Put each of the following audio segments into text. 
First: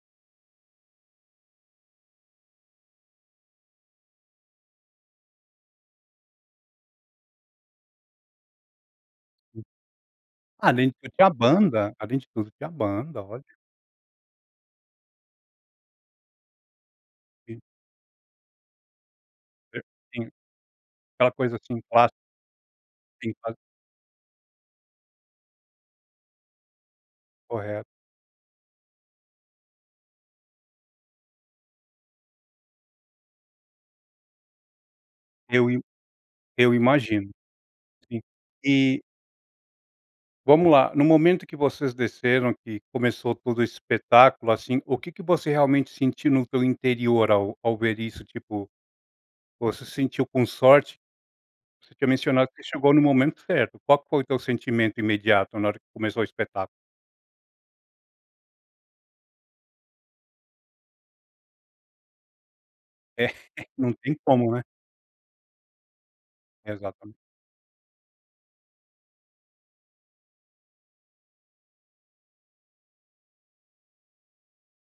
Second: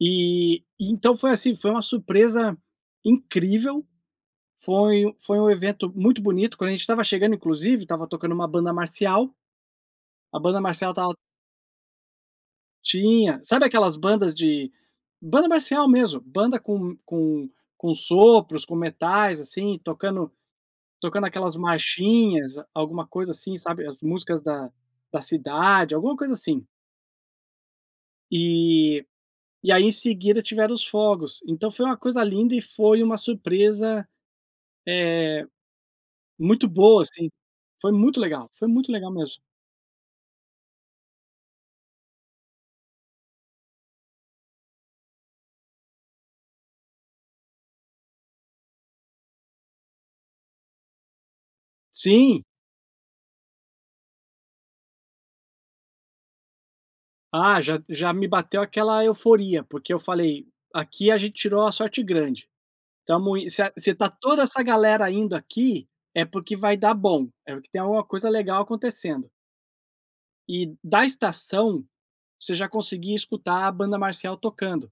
E então foi, assim, foi uma surpresa incrível, foi foi um evento muito bonito, quando a gente estava chegando inclusive, estava tocando uma banda marcial, a banda Ah, além marcial de tudo estava tinha banda, além de tudo tinha banda, Tinha, ótimo. sabe aquelas bandas de banda marcial mesmo, banda com com Sim. com sopros, com metais, assim, Sim. tocando tocando Aquela aquelas coisa, assim, clássica. marchinhas, alguma coisa Sim, assim, claro. sabe, as músicas da da cidade, alguma coisa assim. Correto. E e aí em seguida tiveram os fogos, então foi uma coisa linda e foi uma surpresa, eh, Eu im muito eu boa imagino, assim, foi sim, muito legal, foi muito e legal mesmo. Vamos lá, no momento que vocês desceram que começou todo o espetáculo, assim, o que que você realmente sentiu no teu interior ao ao ver isso tipo, você se sentiu com sorte? Você tinha Sim. mencionado que você chegou no momento certo, qual que foi o teu sentimento imediato na hora que começou o espetáculo? Ah, já já me bateu aquela euforia, porque eu falei: "Aqui a gente tirou a sorte grande. É, Estamos in se se não está tem toda como, essa né. galera indo aqui, é porque vai dar Exatamente. bom, é que tem uma coisa legal acontecendo". E da estação, você já conseguia escutar a banda marcial tocando.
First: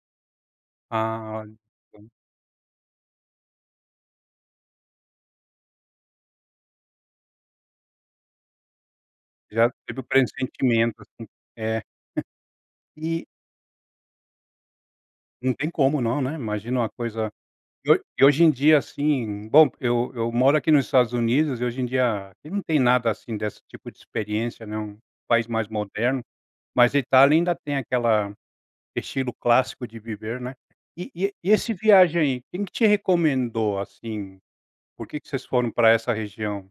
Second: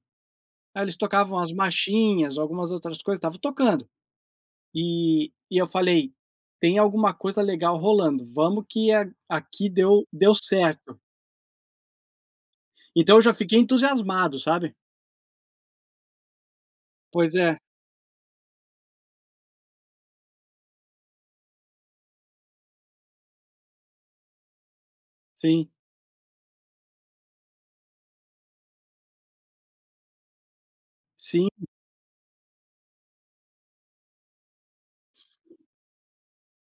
Ai eles Ah, tocavam as olha. Então machinhas, algumas outras coisas, estavam tocando. E e eu falei: "Tem alguma coisa legal rolando, vamos que a aqui Já teve o deu deu certo". pressentimento assim, é. Então eu E já fiquei entusiasmado, sabe? Não tem como não, né, imagina uma coisa Pois é. e hoje e hoje em dia assim bom, porque eu eu moro aqui nos Estados Unidos e hoje em dia, aqui não tem nada assim desse tipo de experiência, né, um país mais Sim. moderno, mas a Itália ainda tem aquela estilo clássico de viver, né. E e e Sim. esse viagem aí, quem que te recomendou, assim? Por que que vocês foram para essa região?